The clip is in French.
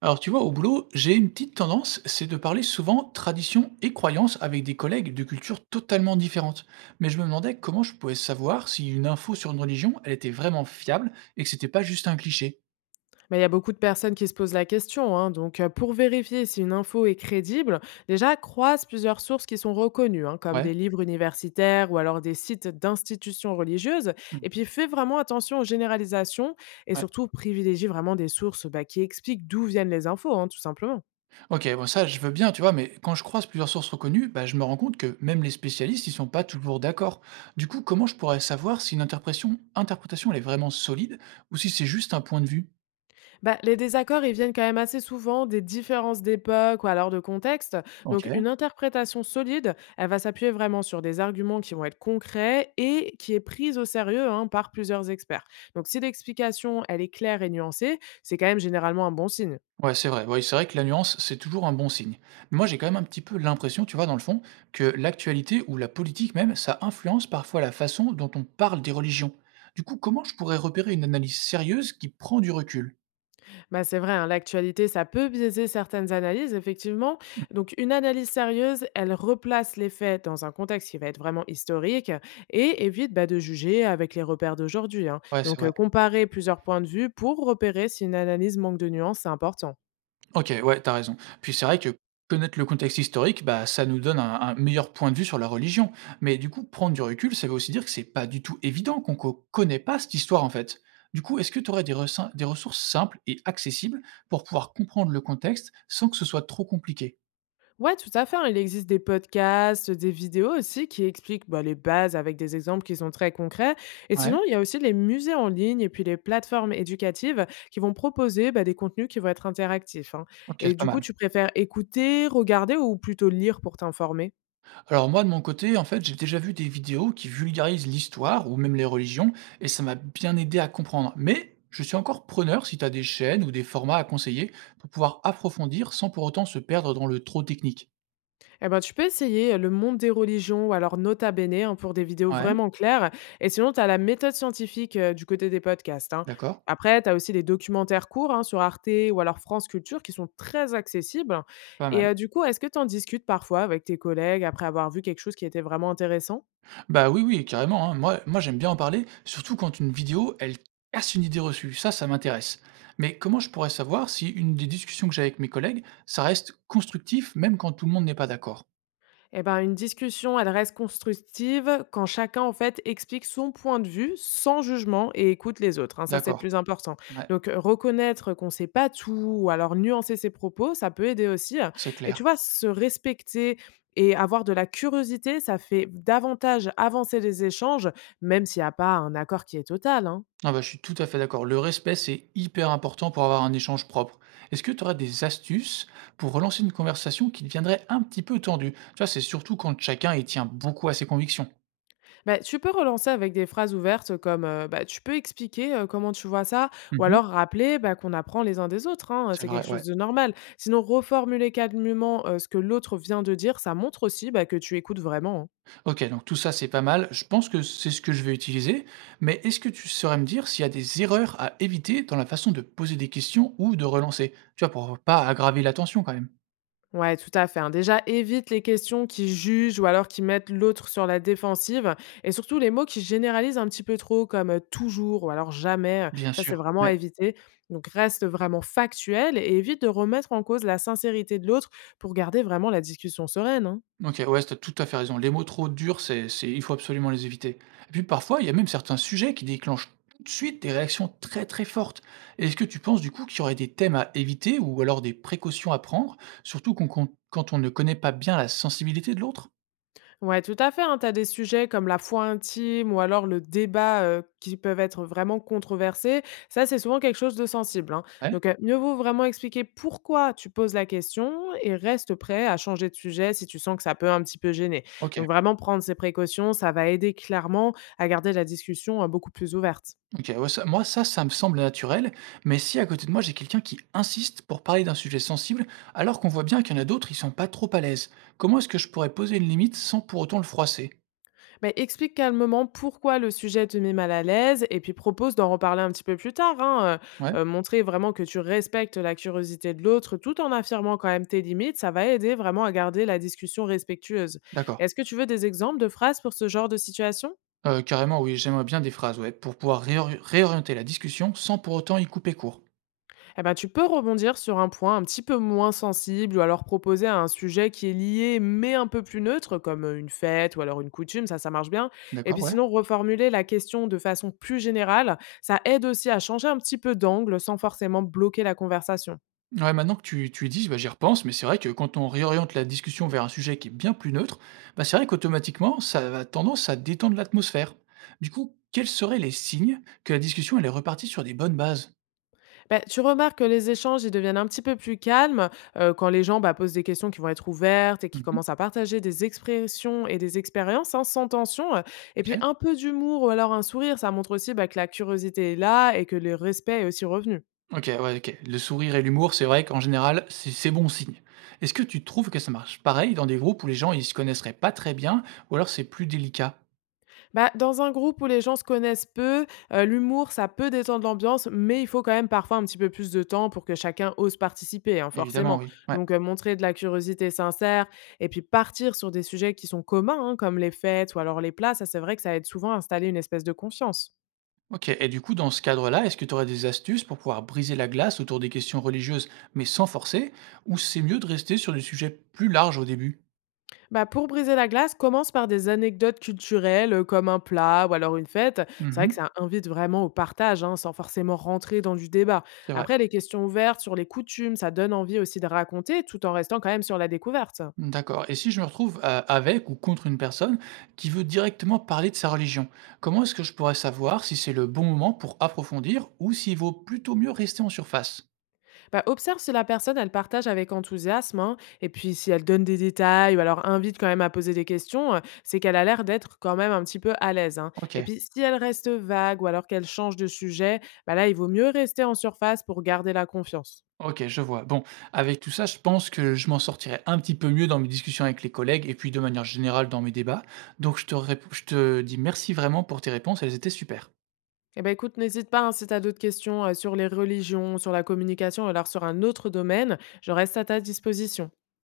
Alors, tu vois, au boulot, j'ai une petite tendance, c'est de parler souvent tradition et croyance avec des collègues de cultures totalement différentes. Mais je me demandais comment je pouvais savoir si une info sur une religion, elle était vraiment fiable et que c'était pas juste un cliché. Mais il y a beaucoup de personnes qui se posent la question, hein. Pour vérifier si une info est crédible, déjà croise plusieurs sources qui sont reconnues, hein, comme Ouais. des livres universitaires ou alors des sites d'institutions religieuses. Et Mhm. puis, fais vraiment attention aux généralisations et Ouais. surtout privilégie vraiment des sources qui expliquent d'où viennent les infos, hein, tout simplement. Ok, bon, ça, je veux bien, tu vois, mais quand je croise plusieurs sources reconnues, bah, je me rends compte que même les spécialistes, ils sont pas toujours d'accord. Du coup, comment je pourrais savoir si une interprétation, elle est vraiment solide ou si c'est juste un point de vue? Bah, les désaccords, ils viennent quand même assez souvent des différences d'époque ou alors de contexte. Ok. Donc, une interprétation solide, elle va s'appuyer vraiment sur des arguments qui vont être concrets et qui est prise au sérieux, hein, par plusieurs experts. Donc, si l'explication, elle est claire et nuancée, c'est quand même généralement un bon signe. Ouais, c'est vrai. Oui, c'est vrai que la nuance, c'est toujours un bon signe. Mais moi, j'ai quand même un petit peu l'impression, tu vois, dans le fond, que l'actualité ou la politique même, ça influence parfois la façon dont on parle des religions. Du coup, comment je pourrais repérer une analyse sérieuse qui prend du recul? Bah, c'est vrai, hein, l'actualité, ça peut biaiser certaines analyses, effectivement. Donc, une analyse sérieuse, elle replace les faits dans un contexte qui va être vraiment historique et évite de juger avec les repères d'aujourd'hui, hein. Ouais, c'est vrai. Comparer plusieurs points de vue pour repérer si une analyse manque de nuances, c'est important. OK, ouais, t'as raison. Puis c'est vrai que connaître le contexte historique, bah, ça nous donne un meilleur point de vue sur la religion. Mais du coup, prendre du recul, ça veut aussi dire que c'est pas du tout évident qu'on connaît pas cette histoire en fait. Du coup, est-ce que tu aurais des, des ressources simples et accessibles pour pouvoir comprendre le contexte sans que ce soit trop compliqué. Ouais, tout à fait, hein. Il existe des podcasts, des vidéos aussi qui expliquent les bases avec des exemples qui sont très concrets. Et Ouais, sinon, il y a aussi les musées en ligne et puis les plateformes éducatives qui vont proposer des contenus qui vont être interactifs, hein. ok, Et c'est pas du coup, mal. tu préfères écouter, regarder ou plutôt lire pour t'informer? Alors moi, de mon côté, en fait, j'ai déjà vu des vidéos qui vulgarisent l'histoire ou même les religions, et ça m'a bien aidé à comprendre. Mais je suis encore preneur si tu as des chaînes ou des formats à conseiller pour pouvoir approfondir sans pour autant se perdre dans le trop technique. Eh ben, tu peux essayer le monde des religions ou alors Nota Bene, hein, pour des vidéos Ouais, vraiment claires. Et sinon, tu as la méthode scientifique du côté des podcasts, hein. d'accord, Après, tu as aussi des documentaires courts, hein, sur Arte ou alors France Culture qui sont très accessibles. pas mal. Du coup, est-ce que tu en discutes parfois avec tes collègues après avoir vu quelque chose qui était vraiment intéressant? Bah oui, oui, carrément, hein. Moi j'aime bien en parler, surtout quand une vidéo, elle casse une idée reçue. Ça m'intéresse. Mais comment je pourrais savoir si une des discussions que j'ai avec mes collègues, ça reste constructif, même quand tout le monde n'est pas d'accord? Eh ben, une discussion, elle reste constructive quand chacun, en fait, explique son point de vue sans jugement et écoute les autres, hein. Ça, c'est le D'accord, plus important. ouais, Reconnaître qu'on ne sait pas tout ou alors nuancer ses propos, ça peut aider aussi, hein. c'est Et clair. tu vois, se respecter et avoir de la curiosité, ça fait davantage avancer les échanges, même s'il n'y a pas un accord qui est total, hein. Ah bah, je suis tout à fait d'accord. Le respect, c'est hyper important pour avoir un échange propre. Est-ce que tu auras des astuces pour relancer une conversation qui deviendrait un petit peu tendue? Tu vois, c'est surtout quand chacun y tient beaucoup à ses convictions. Bah, tu peux relancer avec des phrases ouvertes comme bah, tu peux expliquer comment tu vois ça, ou alors Mhm. rappeler qu'on apprend les uns des autres, hein, C'est c'est quelque vrai, chose ouais. de normal. Sinon, reformuler calmement ce que l'autre vient de dire, ça montre aussi que tu écoutes vraiment, hein. Ok, donc tout ça, c'est pas mal. Je pense que c'est ce que je vais utiliser. Mais est-ce que tu saurais me dire s'il y a des erreurs à éviter dans la façon de poser des questions ou de relancer? Tu vois, pour pas aggraver la tension quand même. Ouais, tout à fait, hein. Déjà, évite les questions qui jugent ou alors qui mettent l'autre sur la défensive, et surtout les mots qui généralisent un petit peu trop comme toujours ou alors jamais, Bien ça c'est sûr. vraiment à éviter. Donc reste vraiment factuel et évite de remettre en cause la sincérité de l'autre pour garder vraiment la discussion sereine, hein. OK, ouais, tu tout à fait raison. Les mots trop durs, c'est il faut absolument les éviter. Et puis parfois, il y a même certains sujets qui déclenchent tout de suite des réactions très très fortes. Est-ce que tu penses du coup qu'il y aurait des thèmes à éviter ou alors des précautions à prendre, surtout quand on ne connaît pas bien la sensibilité de l'autre? Ouais, tout à fait, hein. Tu as des sujets comme la foi intime ou alors le débat, qui peuvent être vraiment controversés. Ça, c'est souvent quelque chose de sensible, hein. Ouais? Mieux vaut vraiment expliquer pourquoi tu poses la question et reste prêt à changer de sujet si tu sens que ça peut un petit peu gêner. OK. Donc vraiment prendre ces précautions, ça va aider clairement à garder la discussion, beaucoup plus ouverte. OK. Ouais, ça- moi, ça me semble naturel, mais si à côté de moi, j'ai quelqu'un qui insiste pour parler d'un sujet sensible, alors qu'on voit bien qu'il y en a d'autres, ils sont pas trop à l'aise, comment est-ce que je pourrais poser une limite sans pour autant le froisser? Beh, explique calmement pourquoi le sujet te met mal à l'aise et puis propose d'en reparler un petit peu plus tard, hein. Ouais? Montrer vraiment que tu respectes la curiosité de l'autre tout en affirmant quand même tes limites, ça va aider vraiment à garder la discussion respectueuse. D'accord. Est-ce que tu veux des exemples de phrases pour ce genre de situation? Carrément oui, j'aimerais bien des phrases, ouais, pour pouvoir réorienter la discussion sans pour autant y couper court. Eh ben, tu peux rebondir sur un point un petit peu moins sensible ou alors proposer un sujet qui est lié mais un peu plus neutre, comme une fête ou alors une coutume, ça marche bien. Et puis D'accord, ouais. sinon, reformuler la question de façon plus générale, ça aide aussi à changer un petit peu d'angle sans forcément bloquer la conversation. Ouais, maintenant que tu y dis, bah, j'y repense, mais c'est vrai que quand on réoriente la discussion vers un sujet qui est bien plus neutre, bah, c'est vrai qu'automatiquement, ça a tendance à détendre l'atmosphère. Du coup, quels seraient les signes que la discussion, elle est repartie sur des bonnes bases? Ben, tu remarques que les échanges, ils deviennent un petit peu plus calmes quand les gens posent des questions qui vont être ouvertes et qui Mmh. commencent à partager des expressions et des expériences, hein, sans tension. Et puis OK. un peu d'humour ou alors un sourire, ça montre aussi que la curiosité est là et que le respect est aussi revenu. OK, ouais, OK. Le sourire et l'humour, c'est vrai qu'en général, c'est bon signe. Est-ce que tu trouves que ça marche pareil dans des groupes où les gens, ils se connaisseraient pas très bien ou alors c'est plus délicat? Bah, dans un groupe où les gens se connaissent peu, l'humour, ça peut détendre l'ambiance, mais il faut quand même parfois un petit peu plus de temps pour que chacun ose participer, hein, Évidemment, forcément. oui. Ouais. Donc montrer de la curiosité sincère et puis partir sur des sujets qui sont communs, hein, comme les fêtes ou alors les plats, ça c'est vrai que ça aide souvent à installer une espèce de confiance. Ok, et du coup, dans ce cadre-là, est-ce que tu aurais des astuces pour pouvoir briser la glace autour des questions religieuses, mais sans forcer, ou c'est mieux de rester sur des sujets plus larges au début? Bah, pour briser la glace, commence par des anecdotes culturelles comme un plat ou alors une fête. C'est vrai que Mhm, ça invite vraiment au partage, hein, sans forcément rentrer dans du débat. c'est vrai. Après, les questions ouvertes sur les coutumes, ça donne envie aussi de raconter tout en restant quand même sur la découverte. D'accord. Et si je me retrouve avec ou contre une personne qui veut directement parler de sa religion, comment est-ce que je pourrais savoir si c'est le bon moment pour approfondir ou s'il vaut plutôt mieux rester en surface? Bah, observe si la personne, elle partage avec enthousiasme, hein, et puis si elle donne des détails ou alors invite quand même à poser des questions, c'est qu'elle a l'air d'être quand même un petit peu à l'aise, hein. Ok. Et puis, si elle reste vague ou alors qu'elle change de sujet, bah là, il vaut mieux rester en surface pour garder la confiance. OK, je vois. Bon, avec tout ça, je pense que je m'en sortirai un petit peu mieux dans mes discussions avec les collègues et puis de manière générale dans mes débats. Donc je je te dis merci vraiment pour tes réponses, elles étaient super. Eh ben, écoute, n'hésite pas, hein, si tu as d'autres questions, sur les religions, sur la communication, ou alors sur un autre domaine, je reste à ta disposition.